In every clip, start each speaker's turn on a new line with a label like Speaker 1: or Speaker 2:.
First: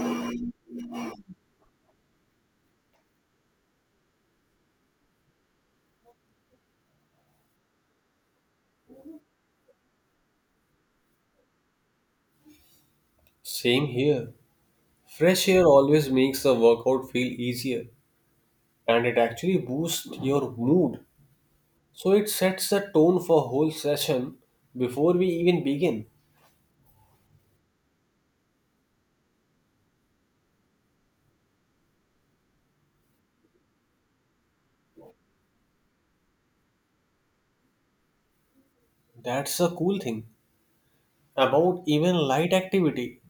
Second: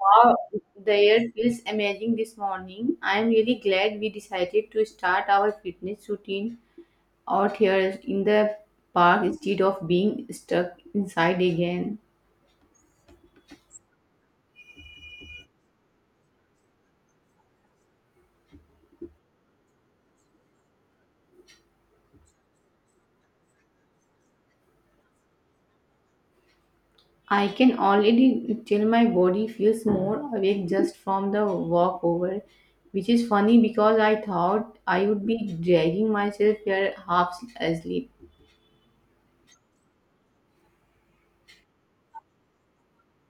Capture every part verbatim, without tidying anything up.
Speaker 1: Wow, the air feels amazing this morning. I am really glad we decided to start our fitness routine out here in the park instead of being stuck inside again.
Speaker 2: Same here. Fresh air always makes the workout feel easier and it actually boosts your mood. So it sets the tone for whole session before we even begin.
Speaker 1: I can already tell my body feels more awake just from the walk over, which is funny because I thought I would be dragging myself here half asleep.
Speaker 2: That's the cool thing about even light activity.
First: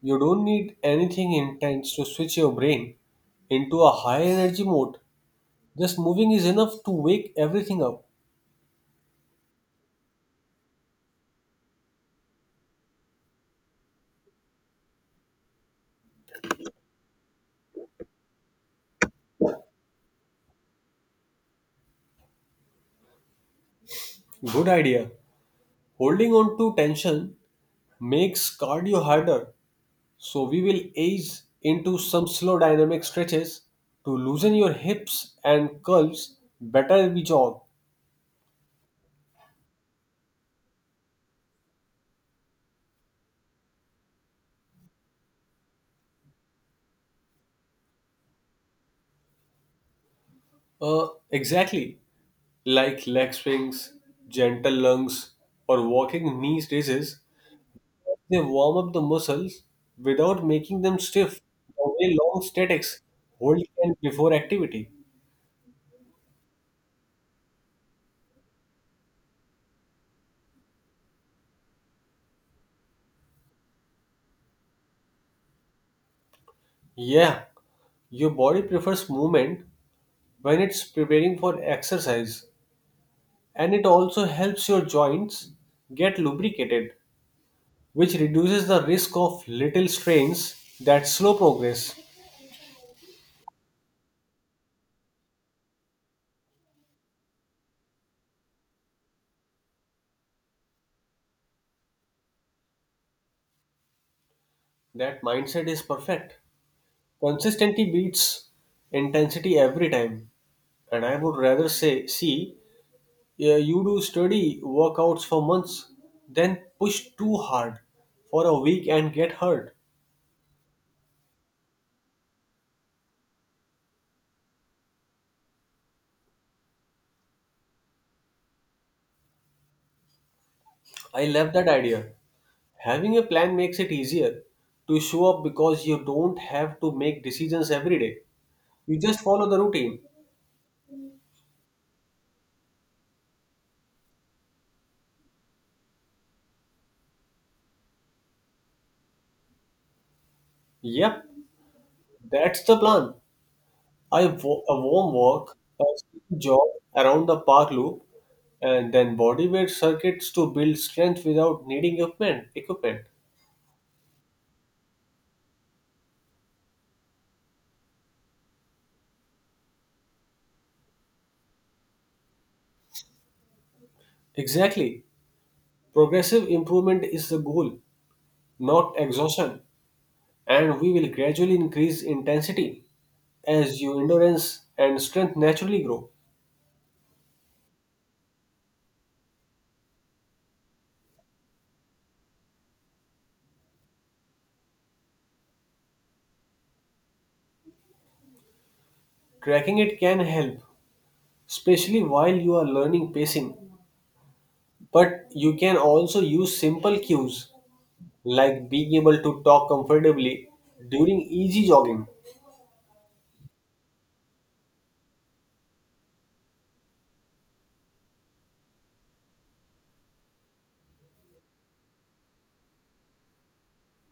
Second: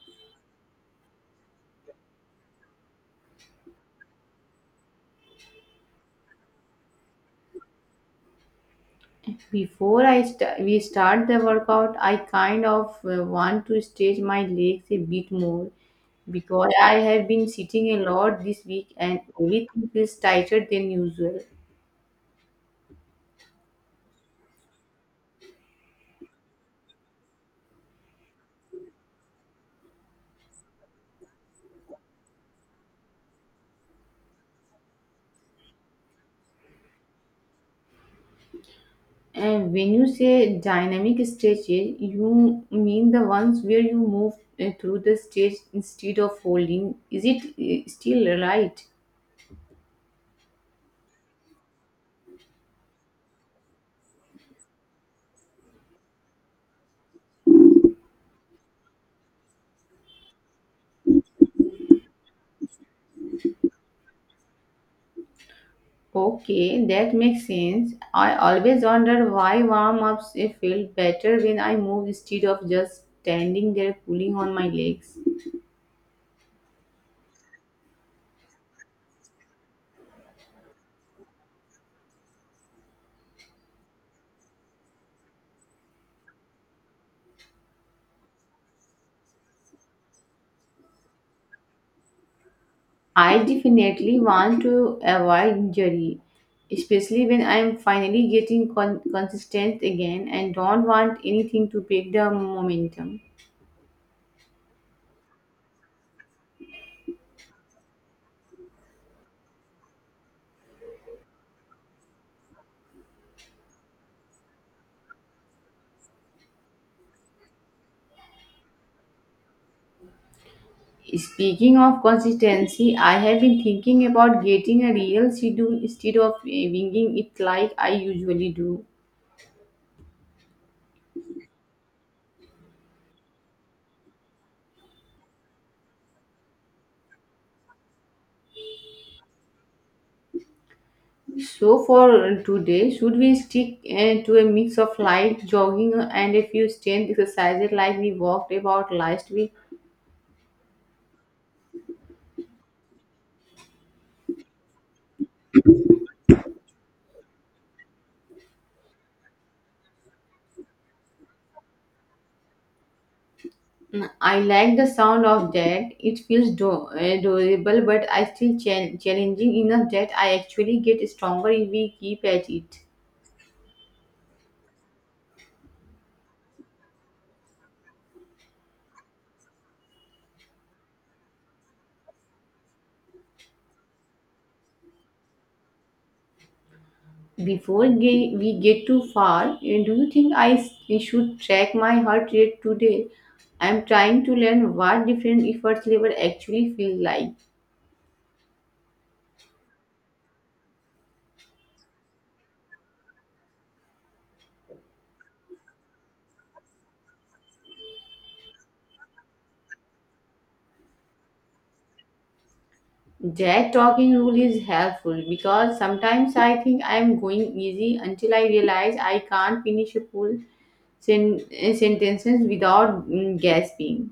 Speaker 2: You don't need anything intense to switch your brain into a high energy mode. Just moving is enough to wake everything up.
Speaker 1: Before I st- we start the workout, I kind of uh, want to stretch my legs a bit more because I have been sitting a lot this week and everything feels tighter than usual.
Speaker 2: Good idea. Holding on to tension makes cardio harder. So we will ease into some slow dynamic stretches to loosen your hips and curves better we jog.
Speaker 1: And when you say dynamic stretches, you mean the ones where you move uh, through the stage instead of holding. Is it uh, still right?
Speaker 2: Uh, exactly, like leg swings, gentle lunges, or walking knee raises, they warm up the muscles without making them stiff. The way long statics hold can before activity.
Speaker 1: Okay, that makes sense. I always wondered why warm ups felt better when I moved instead of just standing there pulling on my legs.
Speaker 2: Yeah, your body prefers movement when it's preparing for exercise, and it also helps your joints get lubricated which reduces the risk of little strains that slow progress.
Speaker 1: I definitely want to avoid injury, especially when I am finally getting con- consistent again and don't want anything to break the momentum.
Speaker 2: That mindset is perfect. Consistency beats intensity every time. And I would rather say, see, uh, you do study workouts for months, then push too hard for a week and get hurt.
Speaker 1: Speaking of consistency, I have been thinking about getting a real schedule instead of uh, winging it like I usually do.
Speaker 2: I love that idea. Having a plan makes it easier to show up because you don't have to make decisions every day. You just follow the routine.
Speaker 1: So for today, should we stick uh, to a mix of light jogging and a few strength exercises like we walked about last week?
Speaker 2: Yep, that's the plan. I wa- a warm walk, a jog around the park loop, and then body weight circuits to build strength without needing equipment. Equipment.
Speaker 1: Mm, I like the sound of that. It feels do- uh, doable, but I still chal- challenging enough that I actually get stronger if we keep at it.
Speaker 2: Exactly. Progressive improvement is the goal, not exhaustion, and we will gradually increase intensity as your endurance and strength naturally grow.
Speaker 1: Before ge- we get too far, uh, do you think I s- should track my heart rate today? I'm trying to learn what different effort level actually feel like.
Speaker 2: Tracking it can help, especially while you are learning pacing, but you can also use simple cues like being able to talk comfortably during easy jogging.
Speaker 1: That talking rule is helpful because sometimes I think I'm going easy until I realize I can't finish a full sen- uh, sentences without mm, gasping.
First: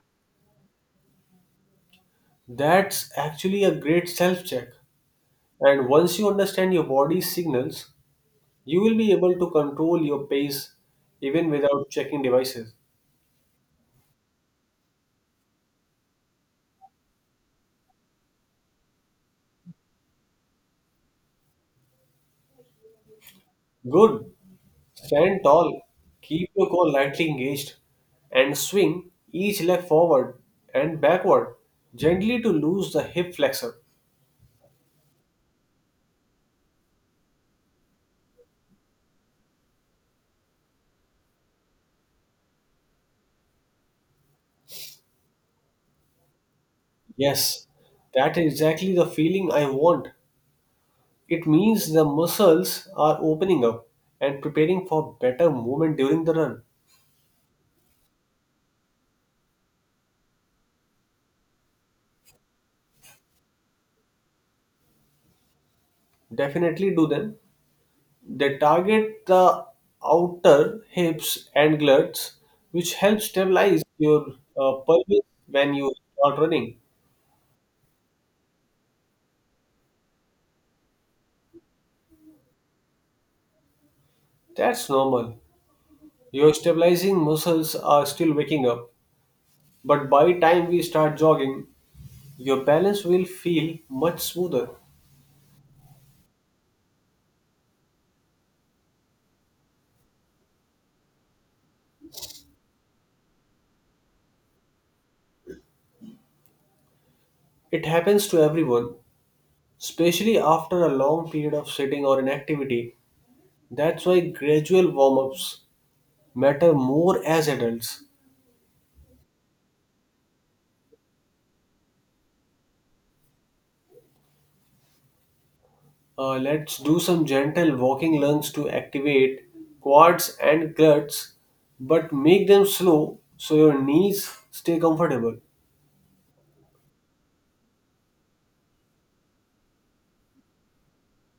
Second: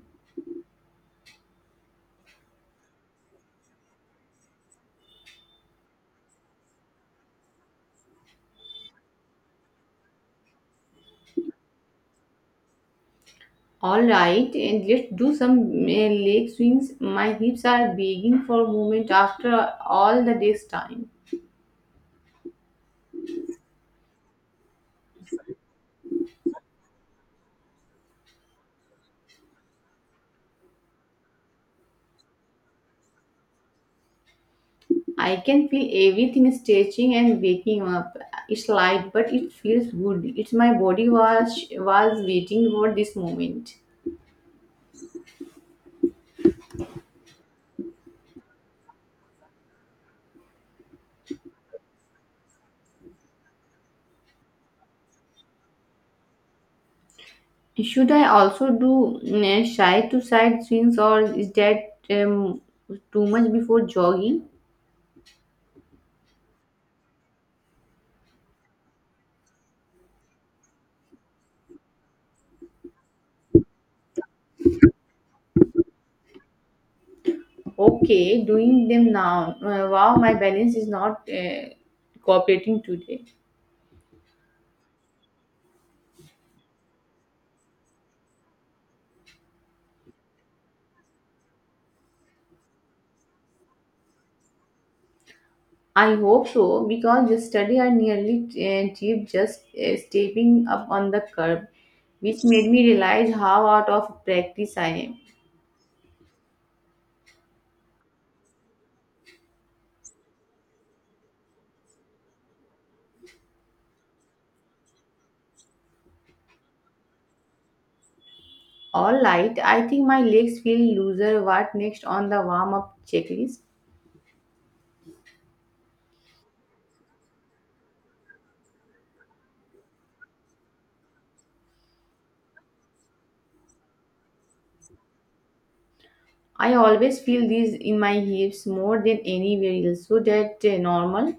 Speaker 2: That's actually a great self check. And once you understand your body's signals, you will be able to control your pace even without checking devices.
Speaker 1: All right, and let's do some uh, leg swings. My hips are begging for movement after all the day's time.
Speaker 2: Good. Stand tall. Keep your core lightly engaged and swing each leg forward and backward gently to lose the hip flexor.
Speaker 1: I can feel everything stretching and waking up. It's light, but it feels good. It's my body was was waiting for this moment.
Speaker 2: Yes, that is exactly the feeling I want. It means the muscles are opening up and preparing for better movement during the run.
Speaker 1: Should I also do mm, eh, side to side swings or is that um, too much before jogging?
Speaker 2: Definitely do them. They target the outer hips and glutes, which help stabilize your uh, pelvis when you start running.
Speaker 1: Okay, doing them now. Uh, wow, my balance is not uh, cooperating today.
Speaker 2: That's normal. Your stabilizing muscles are still waking up, but by time we start jogging, your balance will feel much smoother.
Speaker 1: I hope so because yesterday I nearly uh, tripped just uh, stepping up on the curb, which made me realize how out of practice I am.
Speaker 2: It happens to everyone, especially after a long period of sitting or inactivity. That's why gradual warm ups matter more as adults.
Speaker 1: All right, I think my legs feel looser. What next on the warm up checklist?
Speaker 2: Uh, let's do some gentle walking lunges to activate quads and glutes, but make them slow so your knees stay comfortable.
Speaker 1: I always feel these in my hips more than anywhere else. So that uh, normal.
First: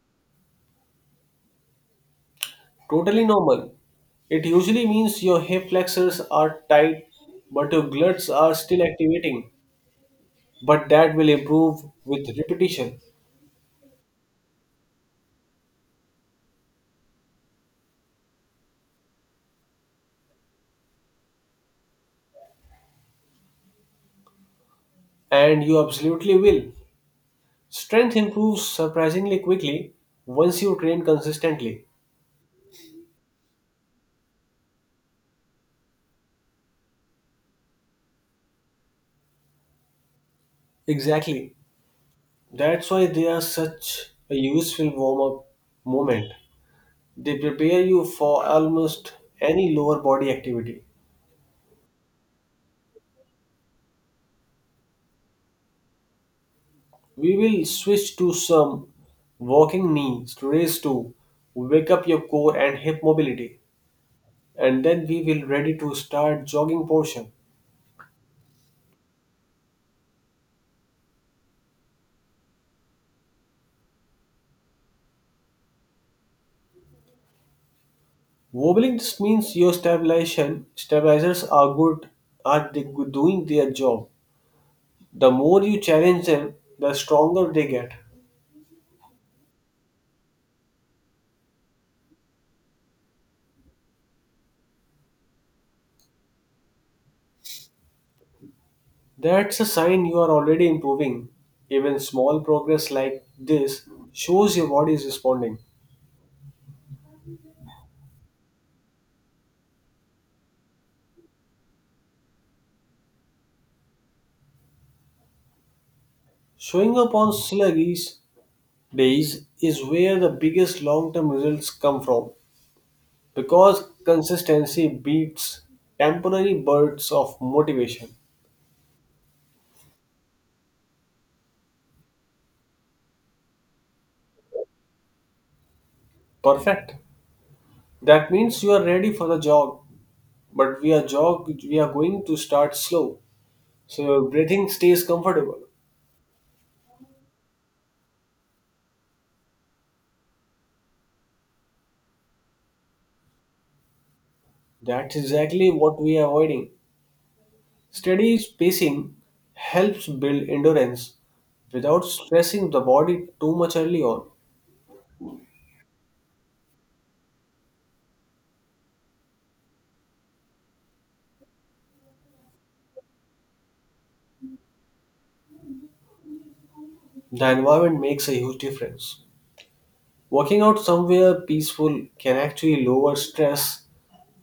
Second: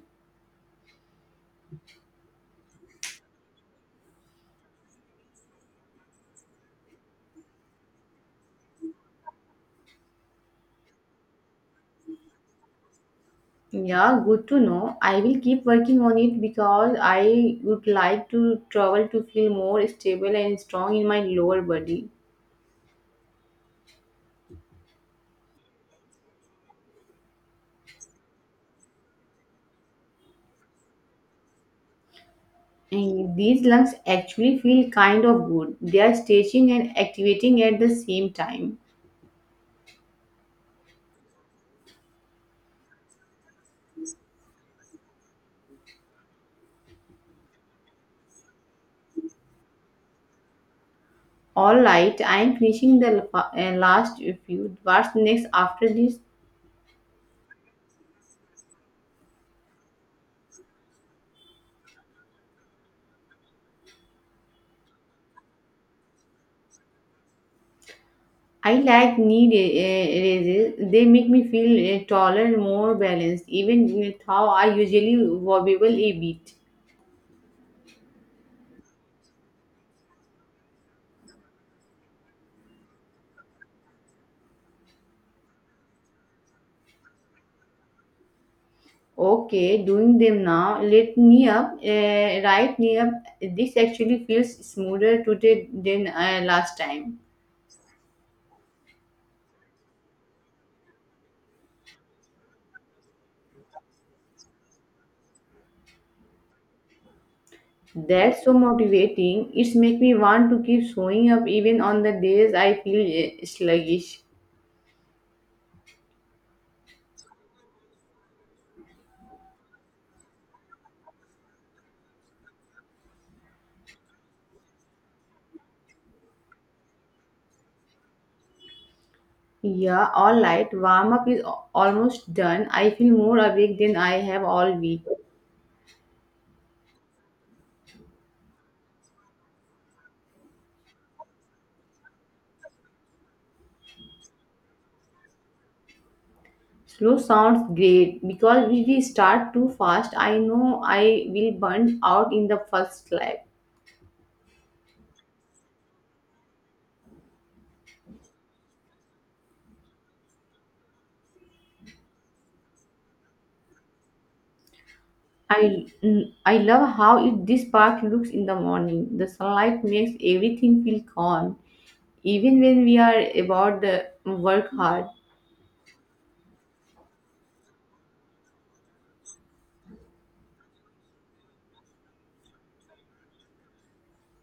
Speaker 2: Totally normal. It usually means your hip flexors are tight, but your glutes are still activating. But that will improve with repetition,
Speaker 1: Yeah, good to know. I will keep working on it because I would like to travel to feel more stable and strong in my lower body.
Speaker 2: and you absolutely will. Strength improves surprisingly quickly once you train consistently.
Speaker 1: And these lungs actually feel kind of good. They are stretching and activating at the same time.
Speaker 2: Exactly. That's why they are such a useful warm up moment. They prepare you for almost any lower body activity.
Speaker 1: All right, I am finishing the la- uh, last few. What's next after this?
Speaker 2: We will switch to some walking knees raise to wake up your core and hip mobility and then we will ready to start jogging portion.
Speaker 1: I like knee ra- raises. They make me feel uh, taller, more balanced, even with how I usually wobble a bit.
Speaker 2: Wobbling just means your stabilization stabilizers are good are they good doing their job. The more you challenge them, the stronger they get.
Speaker 1: Okay, doing them now. Let knee up, uh, right knee up. This actually feels smoother today than uh, last time.
Speaker 2: That's a sign you are already improving. Even small progress like this shows your body is responding.
Speaker 1: That's so motivating. It's make me want to keep showing up even on the days I feel uh, sluggish.
Speaker 2: Showing up on sluggish days is where the biggest long term results come from because consistency beats temporary bursts of motivation.
Speaker 1: Yeah, all right. Warm up is al- almost done. I feel more awake than I have all week.
Speaker 2: Perfect. That means you are ready for the jog, but we are jog we are going to start slow. So your breathing stays comfortable.
Speaker 1: Slow sounds great because if we start too fast, I know I will burn out in the first lap.
Speaker 2: That's exactly what we are avoiding. Steady pacing helps build endurance without stressing the body too much early on.
Speaker 1: I mm, I love how it, this park looks in the morning. The sunlight makes everything feel calm, even when we are about the work hard.
Speaker 2: The environment makes a huge difference. Working out somewhere peaceful can actually lower stress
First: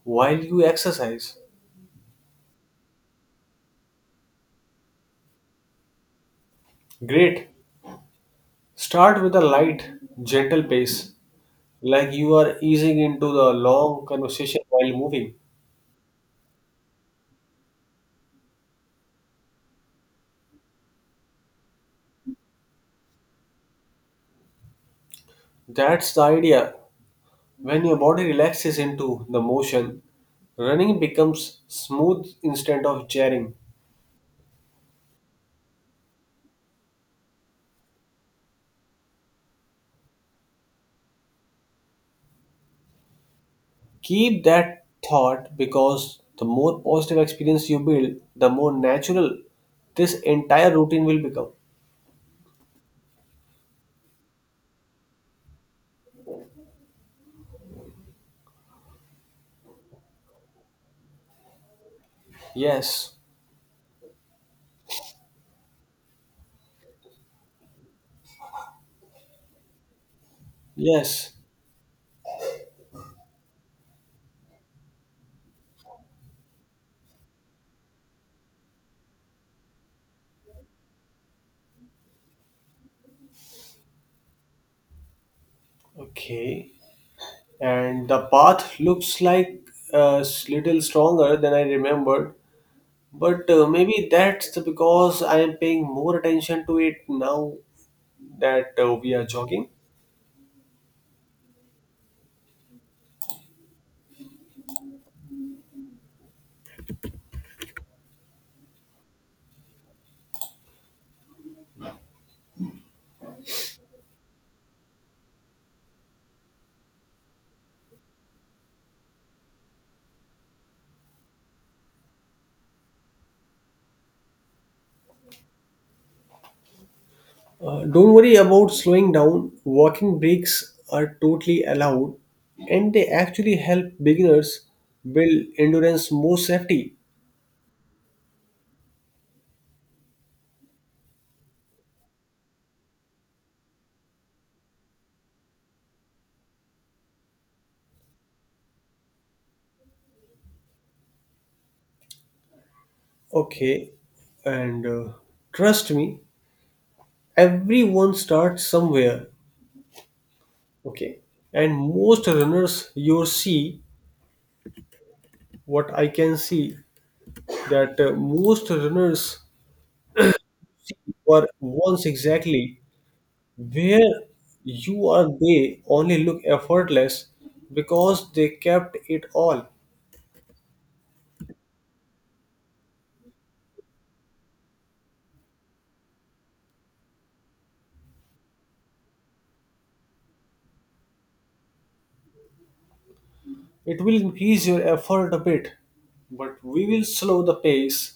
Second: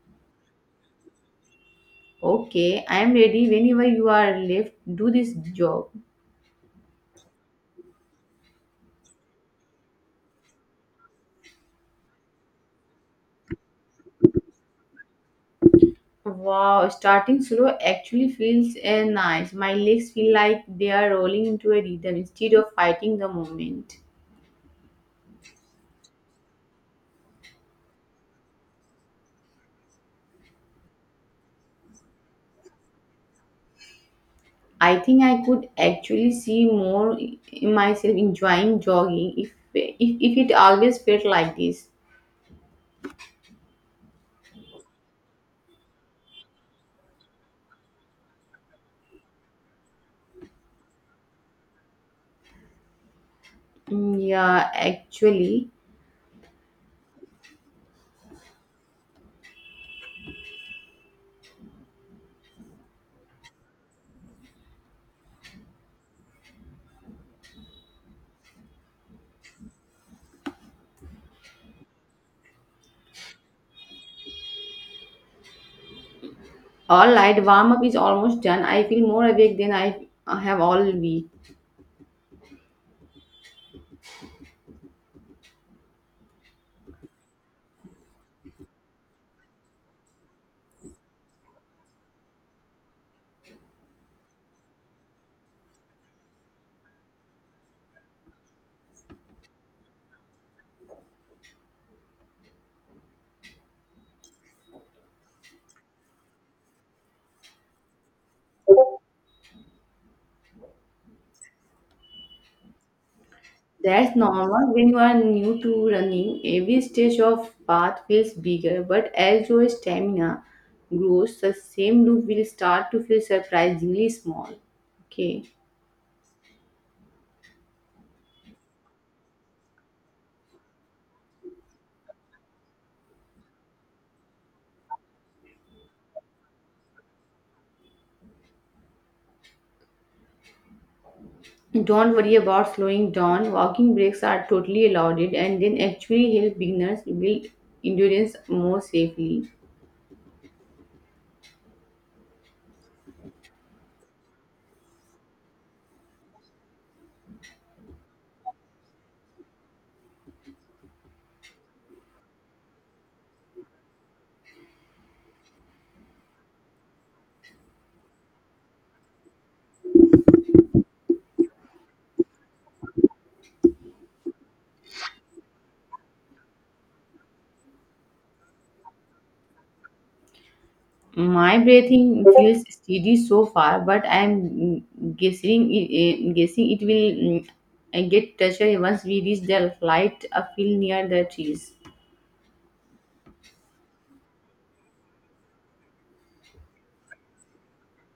Speaker 2: while you exercise.
Speaker 1: Okay, I am ready. Whenever you are left, do this job.
Speaker 2: Great. Start with a light, gentle pace, like you are easing into the long conversation while moving.
Speaker 1: Wow, starting slow actually feels uh, nice. My legs feel like they are rolling into a rhythm instead of fighting the moment.
Speaker 2: That's the idea. When your body relaxes into the motion, running becomes smooth instead of jarring.
Speaker 1: I think I could actually see more in myself enjoying jogging if if, if it always felt like this.
Speaker 2: Keep that thought because the more positive experience you build, the more natural this entire routine will become.
Speaker 1: Mm, Yeah, actually,
Speaker 2: Yes, yes.
Speaker 1: all right, warm up is almost done. I feel more awake than I have all week.
Speaker 2: Okay. And the path looks like a little stronger than I remembered, but uh, maybe that's because I am paying more attention to it now that uh, we are jogging.
Speaker 1: That's normal when you are new to running. Every stage of path feels bigger, but as your stamina grows, the same loop will start to feel surprisingly small. Okay.
Speaker 2: Uh, don't worry about slowing down. Walking breaks are totally allowed and they actually help beginners build endurance more safety.
Speaker 1: Don't worry about slowing down. Walking breaks are totally allowed and then actually help beginners build endurance more safely.
Speaker 2: Okay, and uh, trust me, everyone starts somewhere. Okay, and most runners you see, what I can see, that uh, most runners were once exactly where you are, they only look effortless because they kept it all.
Speaker 1: My breathing feels steady so far, but I am mm, guessing it, eh, guessing it will mm, eh, get touchy once we reach the light a field near the trees.
Speaker 2: It will increase your effort a bit, but we will slow the pace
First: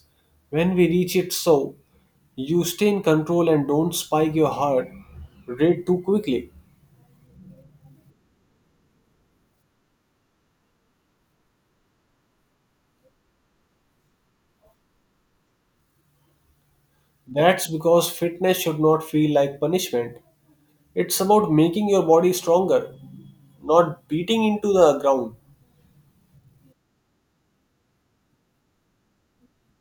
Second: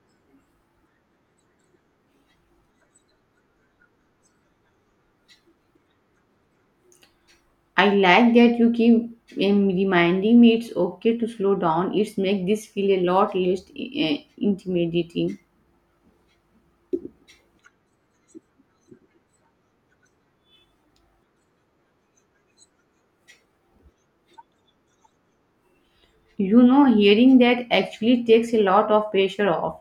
Speaker 2: when we reach it so you stay in control and don't spike your heart rate too quickly.
Speaker 1: I like that you keep um, reminding me it's okay to slow down. It's make this feel a lot less eh, intimidating.
Speaker 2: That's because fitness should not feel like punishment. It's about making your body stronger, not beating into the ground.
Speaker 1: You know, hearing that actually takes a lot of pressure off.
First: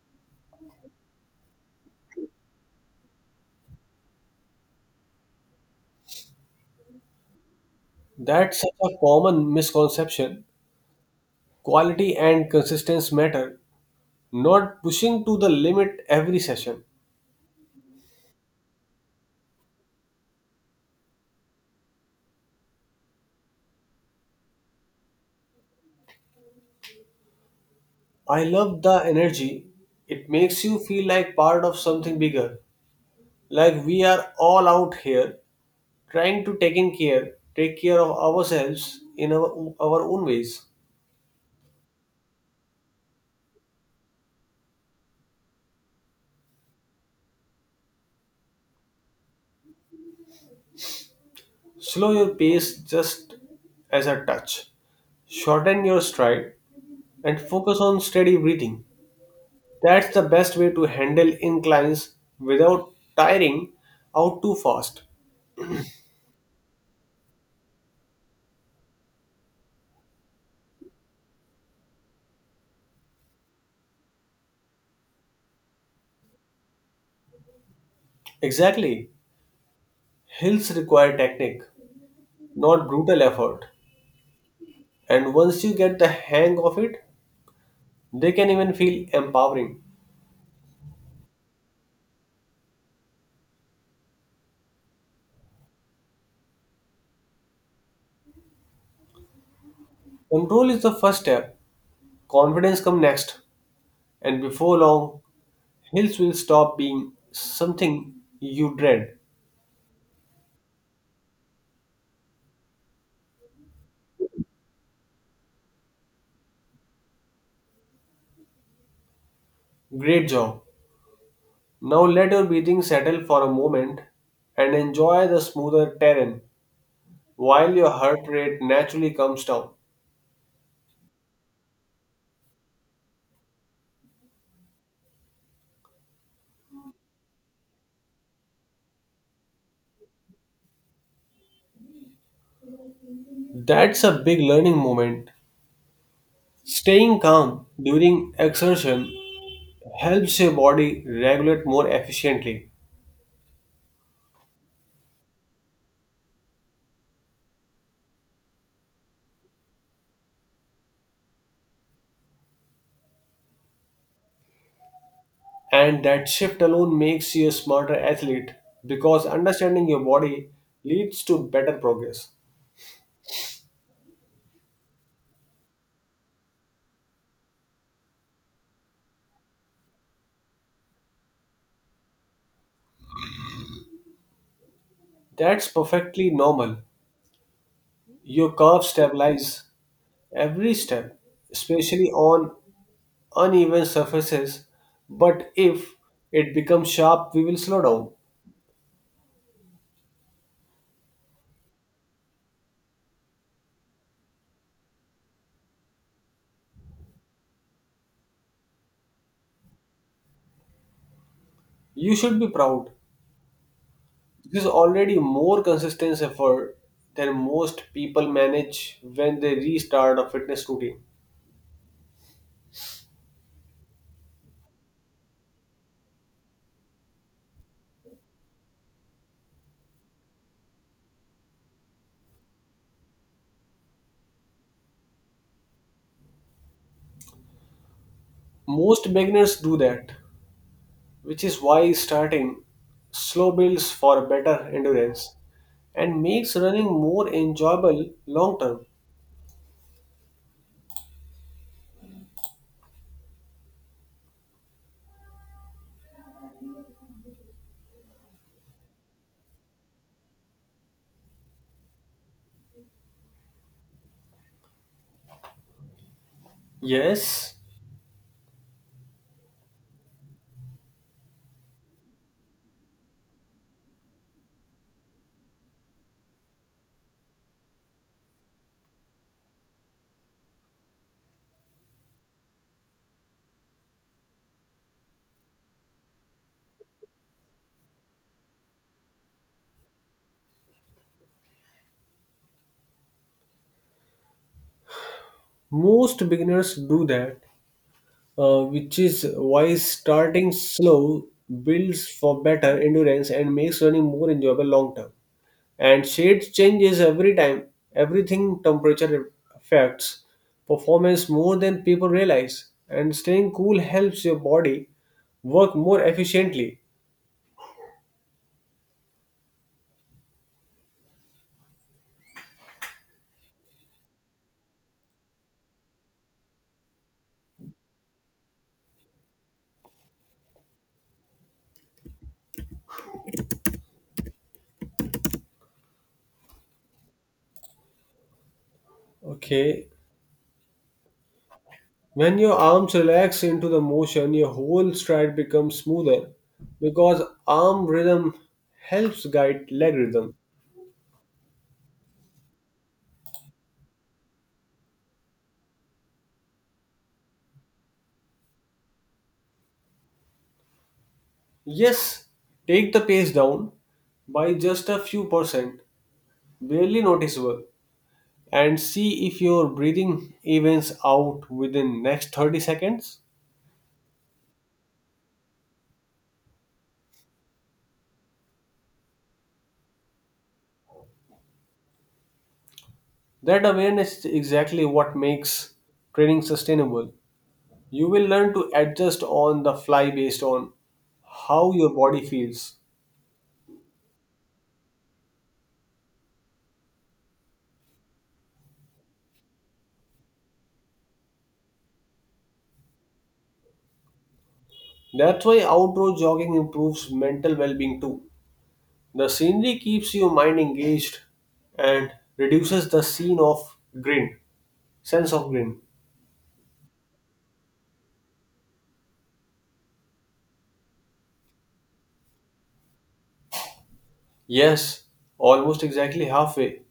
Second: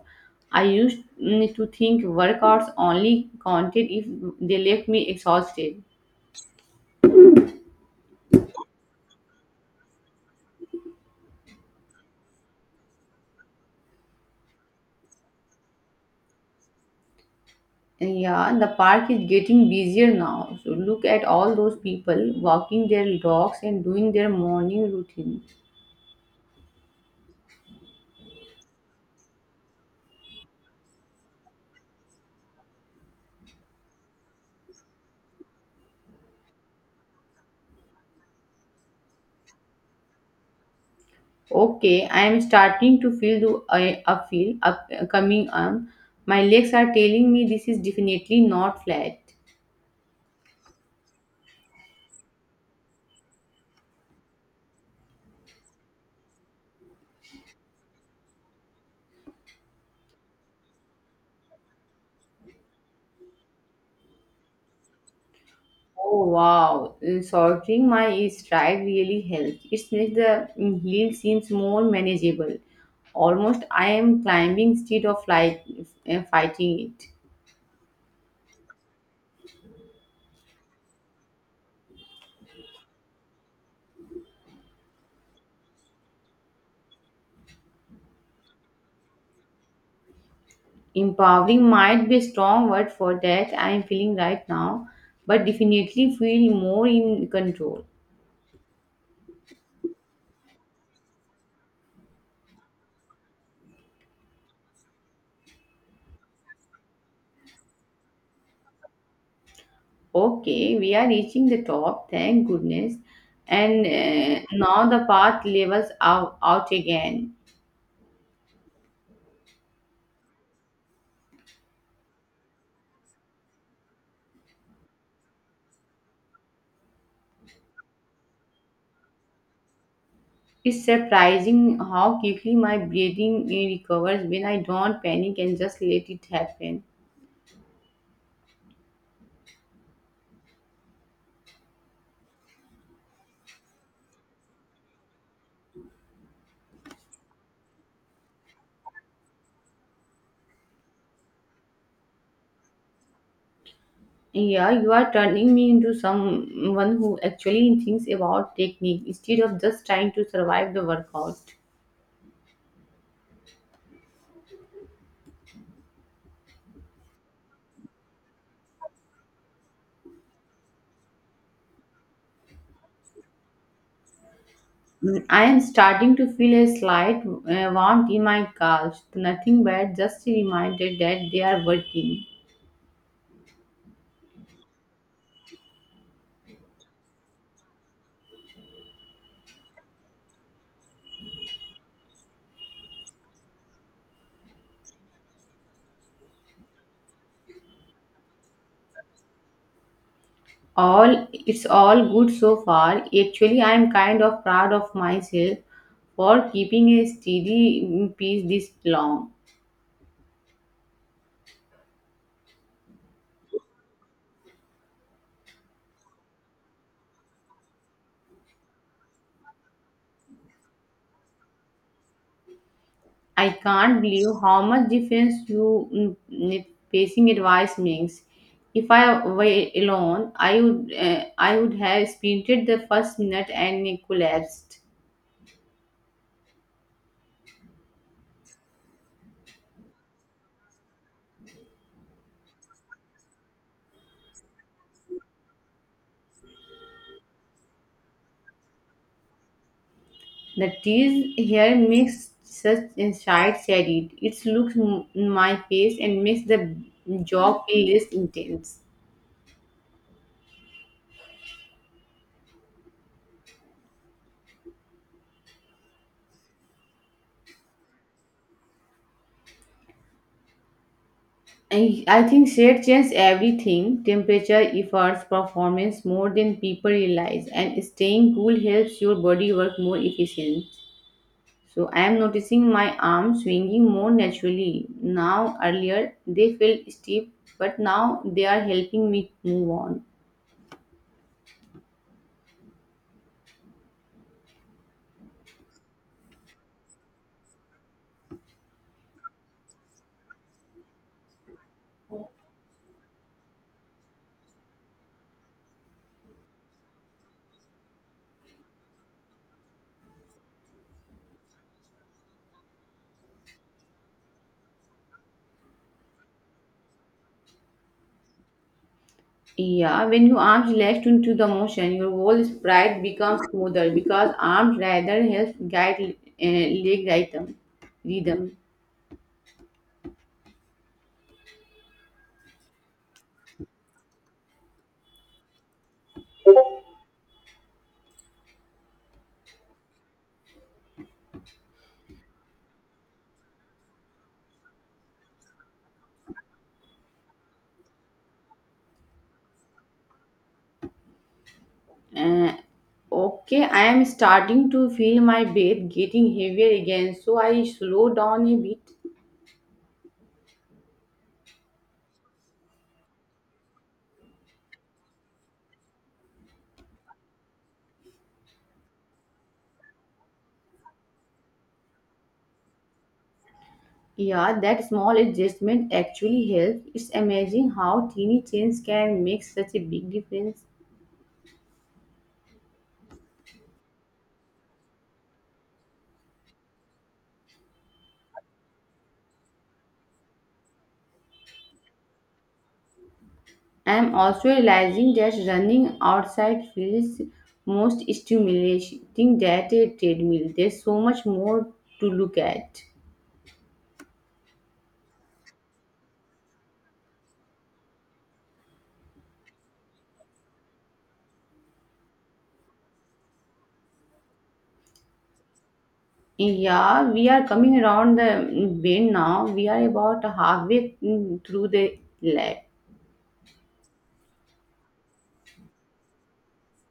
Speaker 1: I used mm, to think workouts only counted if they left me exhausted.
Speaker 2: That's such a common misconception. Quality and consistency matter, not pushing to the limit every session.
Speaker 1: Yeah, the park is getting busier now. So look at all those people walking their dogs and doing their morning routine.
Speaker 2: I love the energy. It makes you feel like part of something bigger. Like we are all out here trying to take in care, take care of ourselves in our, our own ways.
Speaker 1: Okay, I am starting to feel the I a feel up coming on. My legs are telling me this is definitely not flat.
Speaker 2: Slow your pace just as a touch. Shorten your stride and focus on steady breathing. That's the best way to handle inclines without tiring out too fast.
Speaker 1: Oh wow, Uh, sorting my stride really helps. It makes the hill seems more manageable. Almost I am climbing instead of like uh, fighting it.
Speaker 2: Exactly. Hills require technique, not brutal effort. And once you get the hang of it, they can even feel empowering.
Speaker 1: Empowering might be a strong word for that I am feeling right now, but definitely feel more in control.
Speaker 2: Control is the first step, confidence comes next, and before long, hills will stop being something you dread.
Speaker 1: Okay, we are reaching the top, thank goodness. And uh, now the path levels out, out again.
Speaker 2: Great job. Now let your breathing settle for a moment and enjoy the smoother terrain while your heart rate naturally comes down.
Speaker 1: It's surprising how quickly my breathing eh, recovers when I don't panic and just let it happen.
Speaker 2: That's a big learning moment. Staying calm during exertion helps your body regulate more efficiently.
Speaker 1: Yeah, you are turning me into someone who actually thinks about technique instead of just trying to survive the workout.
Speaker 2: And that shift alone makes you a smarter athlete because understanding your body leads to better progress.
Speaker 1: Mm, I am starting to feel a slight uh, warmth in my calves. Nothing bad, just a reminder that they are working.
Speaker 2: That's perfectly normal. Your curves stabilize every step, especially on uneven surfaces, but if it becomes sharp, we will slow down.
Speaker 1: All it's all good so far. Actually, I am kind of proud of myself for keeping a steady mm, pace this long.
Speaker 2: You should be proud. This is already more consistent effort than most people manage when they restart a fitness routine.
Speaker 1: I can't believe how much difference you mm, mm, pacing advice makes. If I were alone, I would uh, I would have sprinted the first minute and collapsed.
Speaker 2: Most beginners do that, which is why starting slow builds for better endurance and makes running more enjoyable long term.
Speaker 1: The tease here makes such inside shaded it looks m- in my face and makes the job feel less intense.
Speaker 2: Yes,
Speaker 1: I, I think shade changes everything temperature, efforts, performance more than people realize, and staying cool helps your body work more efficient. So, I am noticing my arms swinging more naturally now. Earlier, they felt stiff, but now they are helping me move on.
Speaker 2: most beginners do that, uh, which is why starting slow builds for better endurance and makes running more enjoyable long term. And shades changes every time, everything temperature affects performance more than people realize. And staying cool helps your body work more efficiently.
Speaker 1: Yeah, when your arms relax into the motion, your whole sprite becomes smoother because arms rather helps guide uh, leg rhythm. rhythm.
Speaker 2: Okay. When your arms relax into the motion, your whole stride becomes smoother because arm rhythm helps guide leg rhythm.
Speaker 1: Okay, I am starting to feel my breath getting heavier again, so I slow down a bit.
Speaker 2: Yes, take the pace down by just a few percent, barely noticeable, and see if your breathing evens out within next thirty seconds.
Speaker 1: Yeah, that small adjustment actually helps. It's amazing how teeny changes can make such a big difference.
Speaker 2: That awareness is exactly what makes training sustainable. You will learn to adjust on the fly based on how your body feels.
Speaker 1: I am also realizing that running outside feels most stimulating than a treadmill. There's so much more to look at.
Speaker 2: That's why outdoor jogging improves mental well being too. The scenery keeps your mind engaged and reduces the scene of grin, sense of grin.
Speaker 1: Yeah, we are coming around the bend now. We are about halfway mm, through the lab.
Speaker 2: Yes, almost exactly halfway,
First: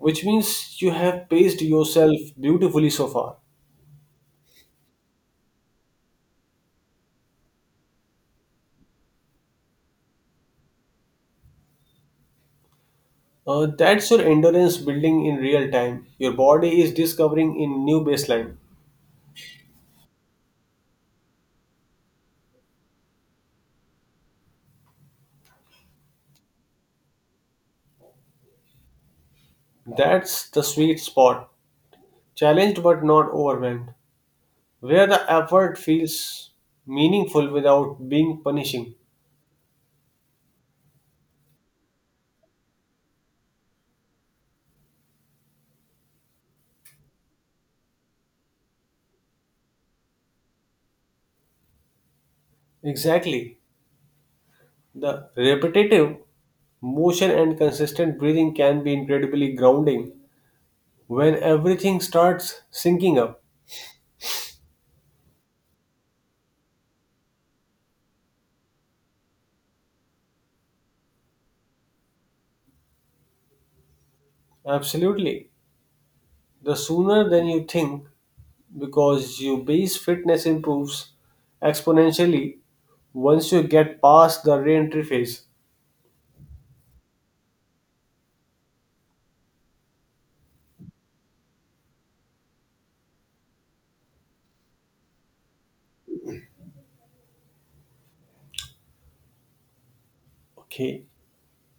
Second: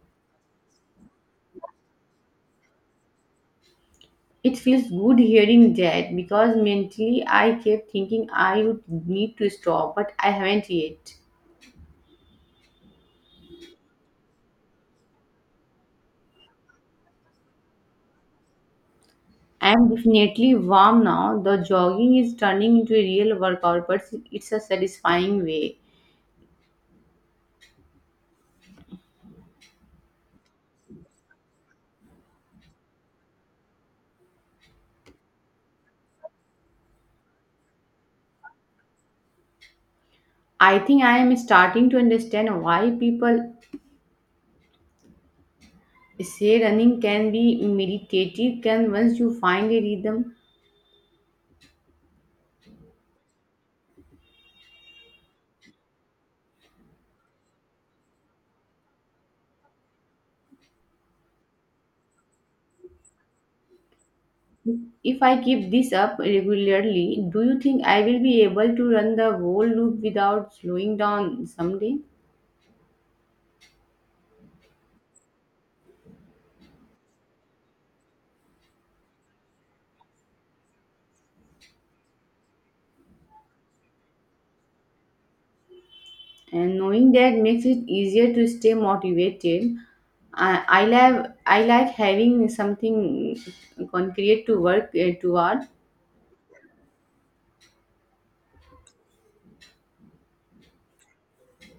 Speaker 2: which means you have paced yourself beautifully so far.
Speaker 1: It feels good hearing that because mentally I kept thinking I would need to stop, but I haven't yet.
Speaker 2: Uh, that's your endurance building in real time. Your body is discovering a new baseline.
Speaker 1: I am definitely warm now. The jogging is turning into a real workout, but it's a satisfying way.
Speaker 2: That's the sweet spot. Challenged but not overwhelmed, where the effort feels meaningful without being punishing.
Speaker 1: I think I am starting to understand why people say running can be meditative, can once you find a rhythm.
Speaker 2: Exactly. The repetitive motion and consistent breathing can be incredibly grounding when everything starts syncing up.
Speaker 1: If I keep this up regularly, do you think I will be able to run the whole loop without slowing down someday?
Speaker 2: Absolutely. The sooner than you think, because your base fitness improves exponentially once you get past the re entry phase.
Speaker 1: And knowing that makes it easier to stay motivated. I, I like i like having something concrete to work uh, toward.
Speaker 2: Okay.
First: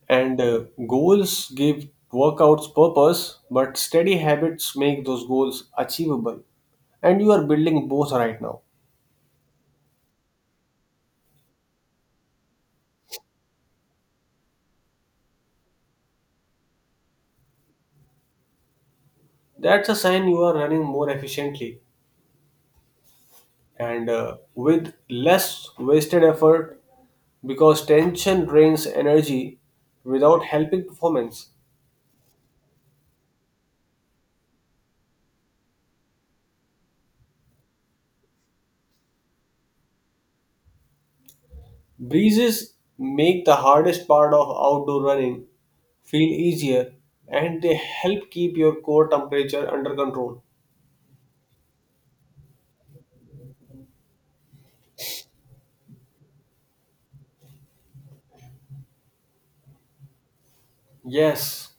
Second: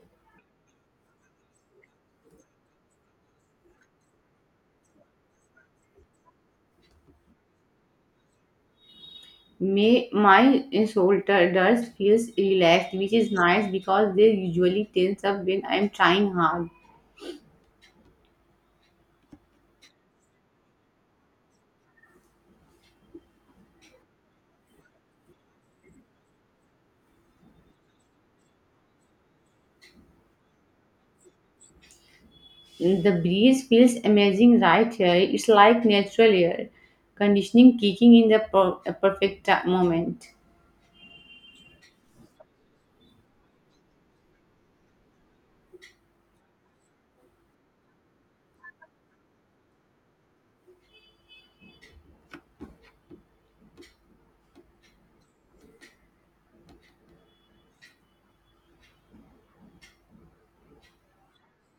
Speaker 2: And uh, goals give workouts purpose, but steady habits make those goals achievable. And you are building both right now.
Speaker 1: May, my shoulders feels relaxed, which is nice because they usually tense up when I'm trying hard.
Speaker 2: That's a sign you are running more efficiently and uh, with less wasted effort because tension drains energy without helping performance.
Speaker 1: The breeze feels amazing right here. It's like natural air conditioning kicking in the per- perfect ti- moment.
Speaker 2: Breezes make the hardest part of outdoor running feel easier and they help keep your core temperature under control. Yes,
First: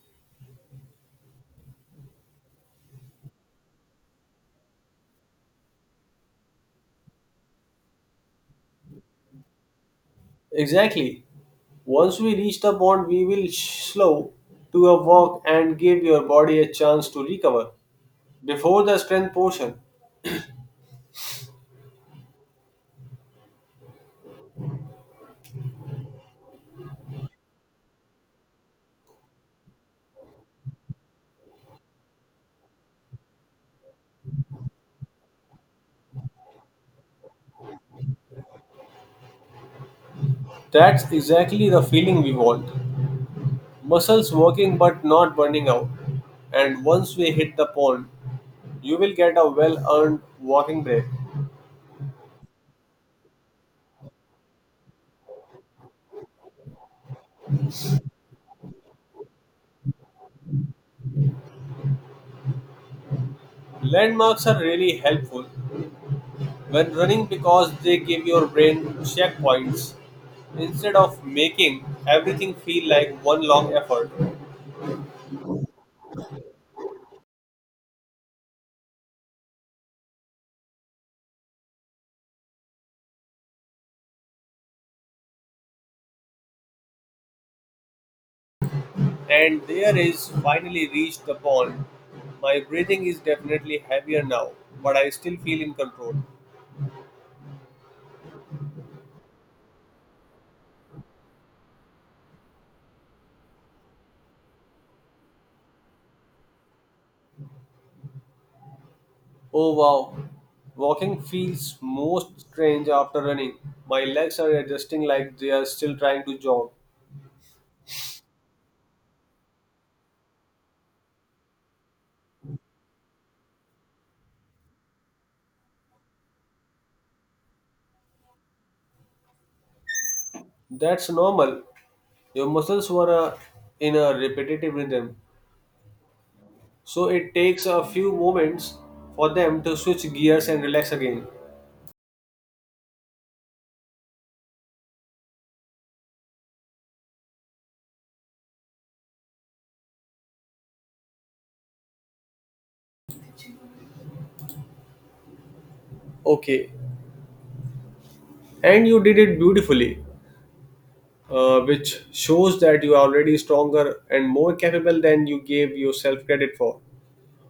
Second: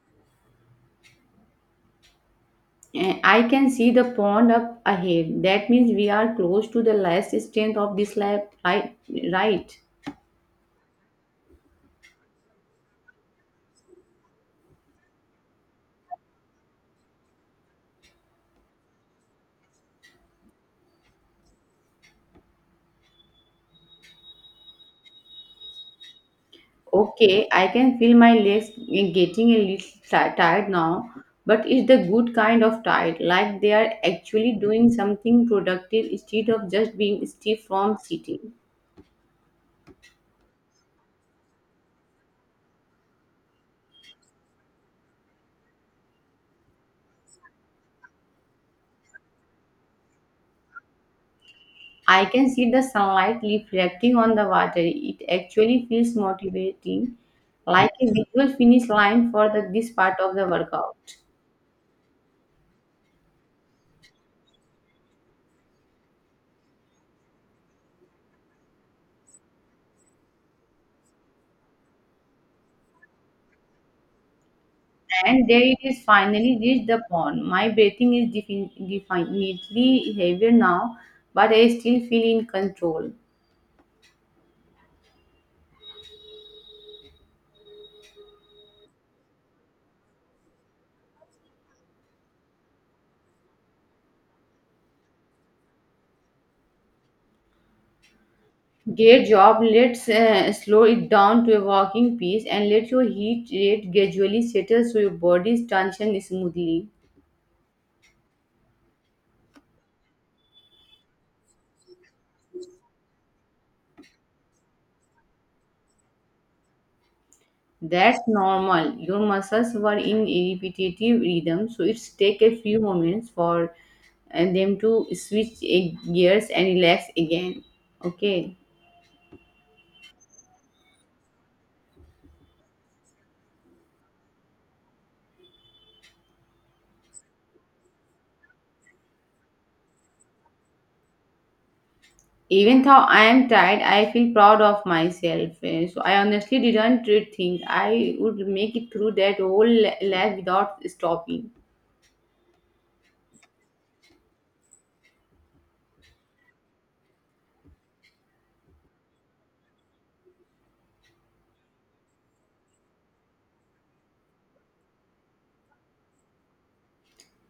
Speaker 1: Eh, I can see the pond up ahead. That means we are close to the last strength of this lap, right? Right.
Speaker 2: exactly. Once we reach the pond, we will sh- slow to a walk and give your body a chance to recover before the strength portion.
Speaker 1: Okay, I can feel my legs getting a little ti- tired now, but it's the good kind of tired, like they are actually doing something productive instead of just being stiff from sitting.
Speaker 2: That's exactly the feeling we want. Muscles working but not burning out. And once we hit the pond, you will get a well earned walking break.
Speaker 1: I can see the sunlight reflecting on the water. It actually feels motivating, like a visual finish line for the, this part of the workout.
Speaker 2: Landmarks are really helpful when running because they give your brain checkpoints instead of making everything feel like one long effort.
Speaker 1: And there it is, finally reached the pond. My breathing is defin- definitely heavier now, but I still feel in control.
Speaker 2: And there is finally reached the pond. My breathing is definitely heavier now, but I still feel in control.
Speaker 1: Great job. Let's uh, slow it down to a walking pace and let your heat rate gradually settle so your body's tension smoothly.
Speaker 2: Oh wow, walking feels most strange after running. My legs are adjusting like they are still trying to jog.
Speaker 1: That's normal. Your muscles were in a repetitive rhythm, so it's take a few moments for uh, them to switch uh, gears and relax again. Okay.
Speaker 2: That's normal. Your muscles were uh, in a repetitive rhythm, so it takes a few moments for them to switch gears and relax again.
Speaker 1: Even though I am tired, I feel proud of myself. Eh, So I honestly didn't really think I would make it through that whole la- lab without stopping.
Speaker 2: Okay, and you did it beautifully, uh, which shows that you are already stronger and more capable than you gave yourself credit for.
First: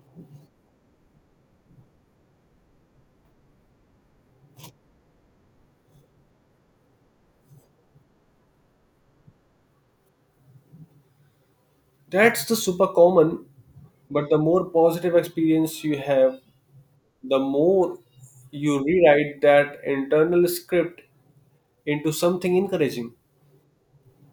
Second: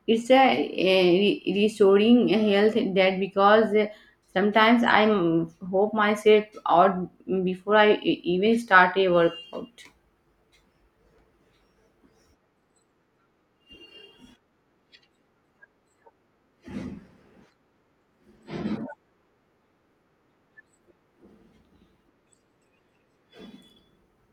Speaker 1: It's a, eh, re- restoring health that because eh, sometimes I mm, hope myself out before I e- even start a workout.
Speaker 2: That's the super common but the more positive experience you have, the more you rewrite that internal script into something encouraging.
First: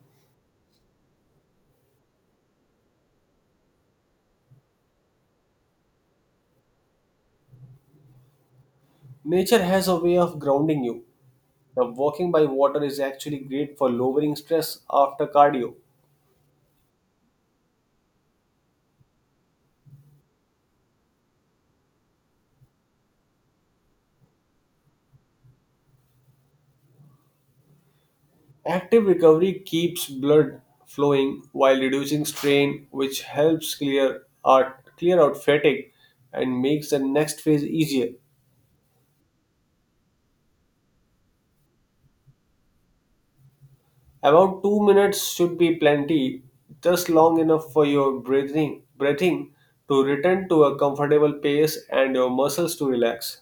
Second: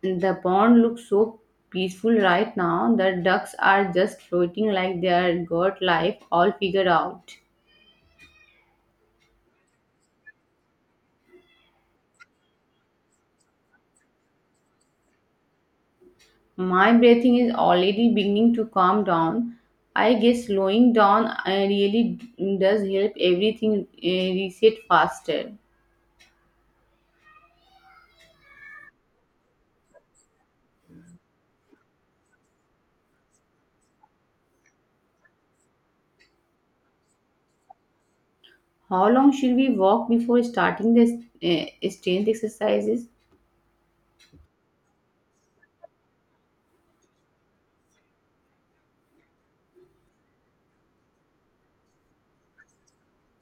Speaker 1: The pond looks so peaceful right now. The ducks are just floating like they are got life all figured out.
Speaker 2: Nature has a way of grounding you. The walking by water is actually great for lowering stress after cardio.
Speaker 1: My breathing is already beginning to calm down. I guess slowing down uh, really d- does help everything uh, reset faster.
Speaker 2: Active recovery keeps blood flowing while reducing strain, which helps clear out, clear out fatigue and makes the next phase easier.
Speaker 1: How long should we walk before starting the uh, strength exercises?
Speaker 2: About two minutes should be plenty, just long enough for your breathing, breathing to return to a comfortable pace and your muscles to relax.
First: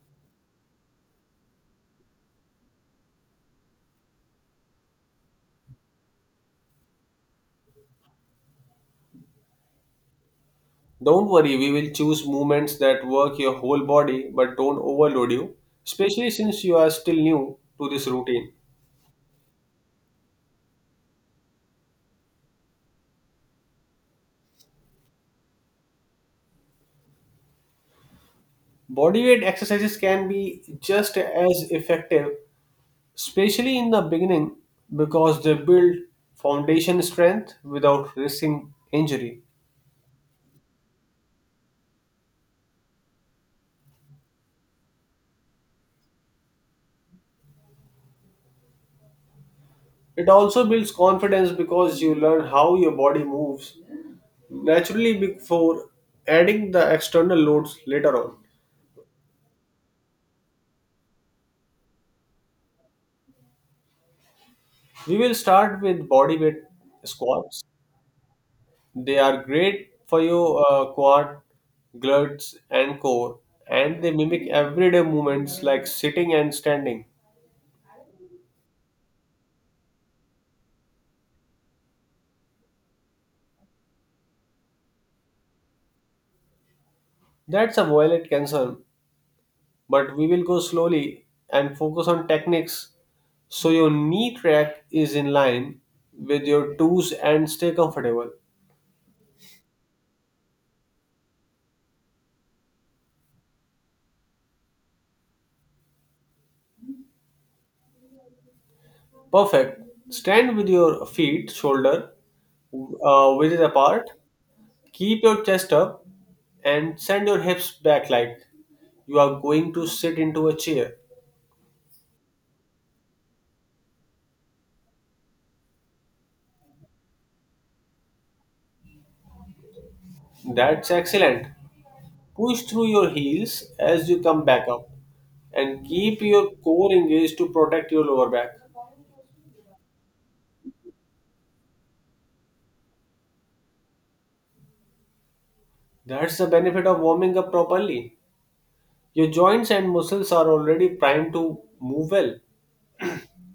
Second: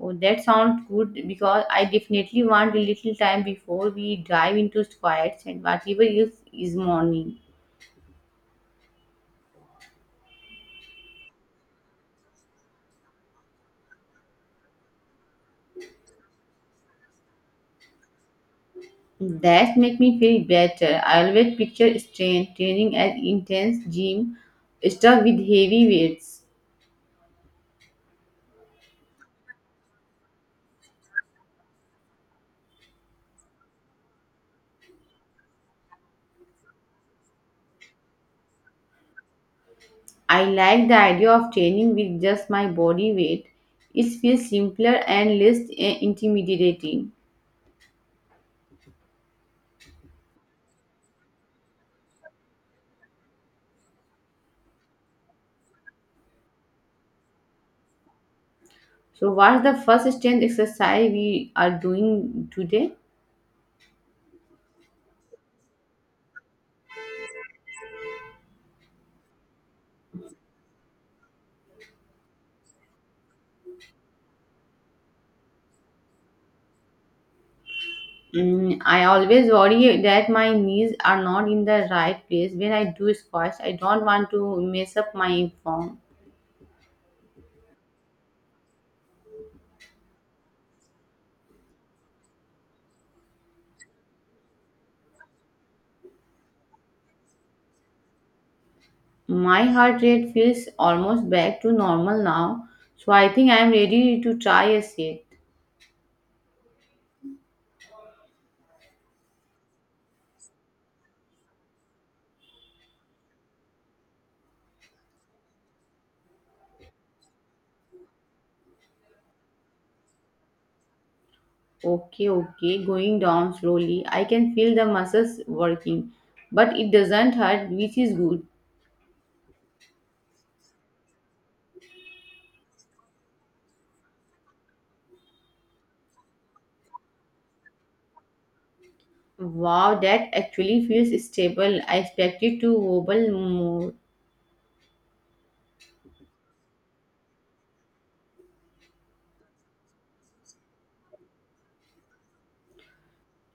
Speaker 1: Oh, that sounds good because I definitely want a little time before we dive into squats and whatever else is morning.
Speaker 2: Don't worry, we will choose movements that work your whole body but don't overload you, especially since you are still new to this routine.
Speaker 1: That make me feel better. I always picture strength training as intense gym stuff with heavy weights.
Speaker 2: Bodyweight exercises can be just as effective, especially in the beginning, because they build foundation strength without risking injury.
Speaker 1: I like the idea of training with just my body weight. It feels simpler and less eh, intimidating.
Speaker 2: It also builds confidence because you learn how your body moves naturally before adding the external loads later on.
Speaker 1: So, what's the first strength exercise we are doing today?
Speaker 2: We will start with body weight squats. They are great for your uh, quad, glutes, and core, and they mimic everyday movements like sitting and standing.
Speaker 1: Mm, I always worry that my knees are not in the right place when I do squats. I don't want to mess up my form.
Speaker 2: That's a valid concern, but we will go slowly and focus on techniques so your knee track is in line with your toes and stay comfortable.
Speaker 1: My heart rate feels almost back to normal now, so I think I am ready to try a set.
Speaker 2: Perfect. Stand with your feet, shoulder uh, width apart. Keep your chest up and send your hips back like you are going to sit into a chair.
Speaker 1: Okay, okay, going down slowly. I can feel the muscles working, but it doesn't hurt, which is good.
Speaker 2: That's excellent. Push through your heels as you come back up and keep your core engaged to protect your lower back.
Speaker 1: Wow, that actually feels stable. I expected to wobble more.
Speaker 2: That's the benefit of warming up properly. Your joints and muscles are already primed to move well.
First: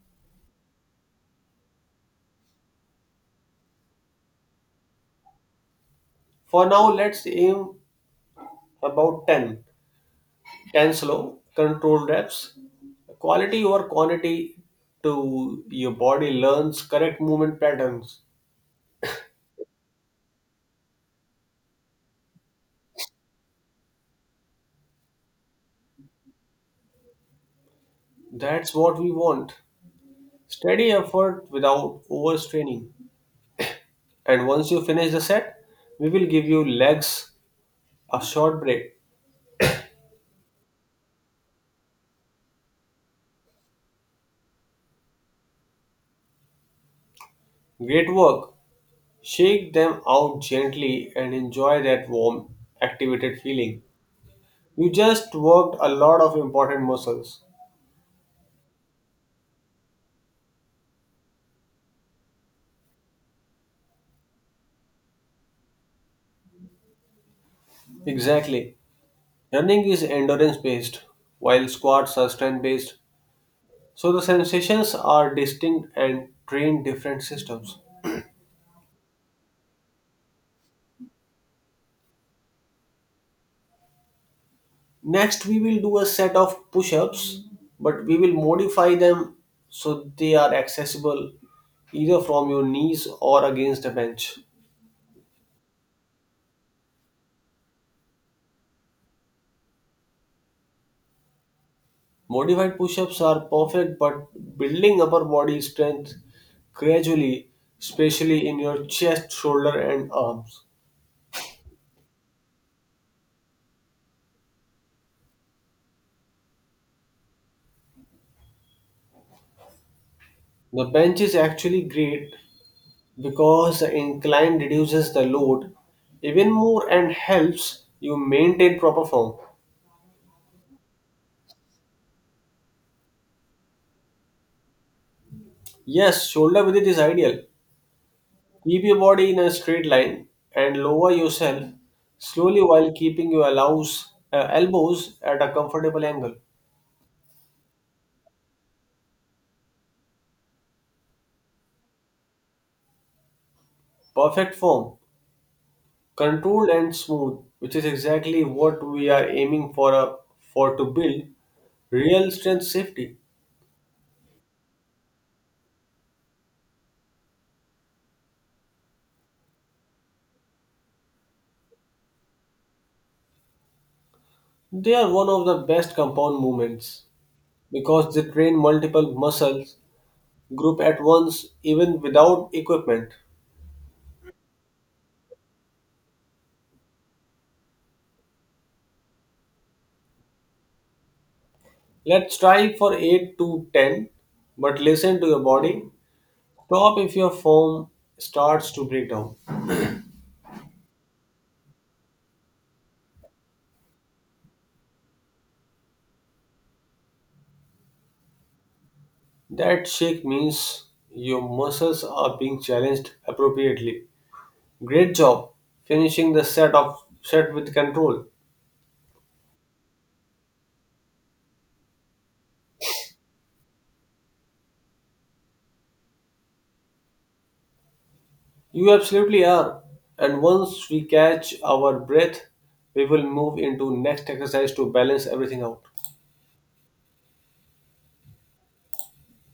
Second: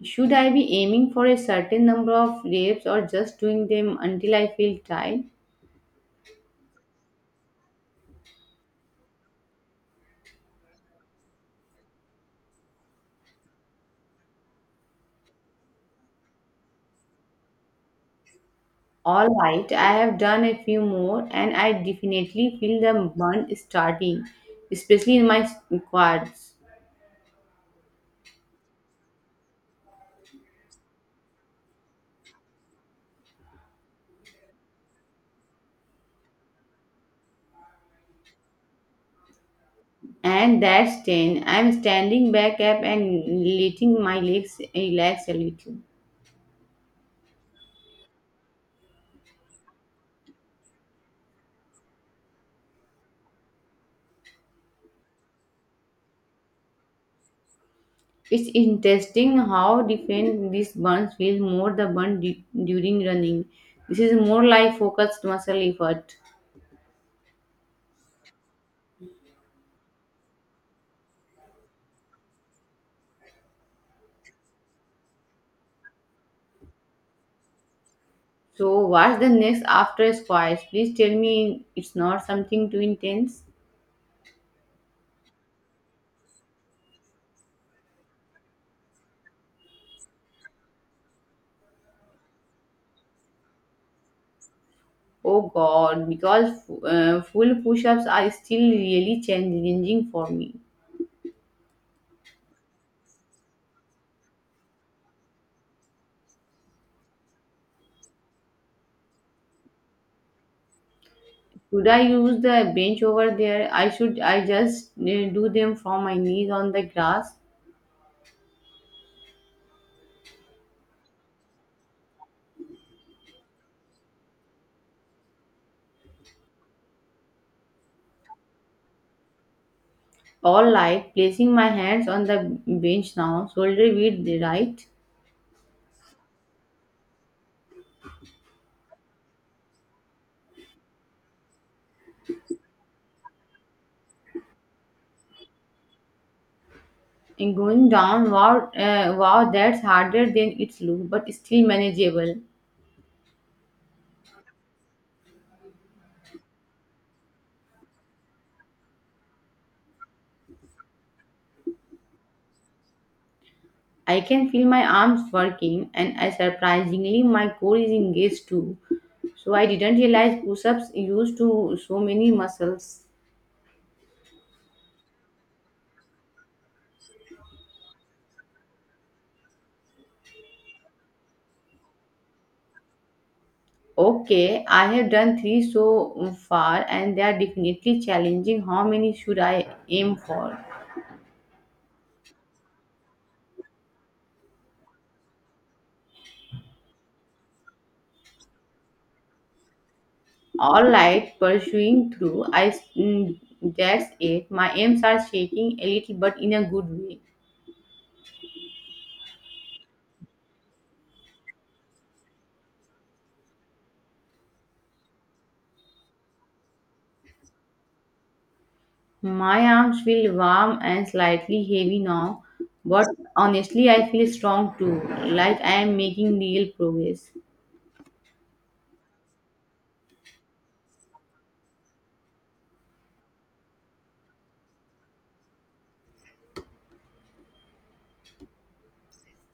Speaker 1: Should I be aiming for a certain number of reps or just doing them until I feel tired?
Speaker 2: For now, let's aim about ten. ten slow, controlled reps. Quality over quantity to your body learns correct movement patterns.
Speaker 1: All right, I have done a few more and I definitely feel the burn starting, especially in my squats.
Speaker 2: That's what we want. Steady effort without overstraining. And once you finish the set, we will give you legs a short break.
Speaker 1: And that's ten. I'm standing back up and letting my legs relax a little.
Speaker 2: Great work. Shake them out gently and enjoy that warm, activated feeling. You just worked a lot of important muscles.
Speaker 1: It's interesting how different these burns feel more the burn du- during running. This is more like focused muscle effort.
Speaker 2: Exactly. Running is endurance based, while squats are strength based. So the sensations are distinct and train different systems.
Speaker 1: So, what's the next after squats? Please tell me it's not something too intense.
Speaker 2: Next, we will do a set of push ups, but we will modify them so they are accessible either from your knees or against the bench.
Speaker 1: Oh god, because uh, full push ups are still really challenging for me.
Speaker 2: Modified push ups are perfect, but building upper body strength gradually, especially in your chest, shoulder, and arms.
Speaker 1: Should I use the bench over there? I should I just eh, do them from my knees on the grass.
Speaker 2: The bench is actually great because the incline reduces the load even more and helps you maintain proper form.
Speaker 1: All right, placing my hands on the bench now, shoulder width right,
Speaker 2: Yes, shoulder width is ideal. Keep your body in a straight line and lower yourself slowly while keeping your allows, uh, elbows at a comfortable angle.
Speaker 1: and going down. Wow, uh, wow, that's harder than it looks, but still manageable.
Speaker 2: Perfect form. Controlled and smooth, which is exactly what we are aiming for a, for to build real strength safety.
Speaker 1: I can feel my arms working, and I surprisingly my core is engaged too. So I didn't realize push-ups used to so many muscles.
Speaker 2: They are one of the best compound movements because they train multiple muscles group at once even without equipment.
Speaker 1: Okay, I have done three so far, and they are definitely challenging. How many should I aim for?
Speaker 2: Let's try for eight to ten, but listen to your body. Stop if your form starts to break down.
Speaker 1: All right, pursuing through. I, mm, that's it. My arms are shaking a little, but in a good way.
Speaker 2: That shake means your muscles are being challenged appropriately. Great job finishing the set of set with control.
Speaker 1: My arms feel warm and slightly heavy now, but honestly, I feel strong too, like I am making real progress.
Speaker 2: You absolutely are. And once we catch our breath, we will move into next exercise to balance everything out.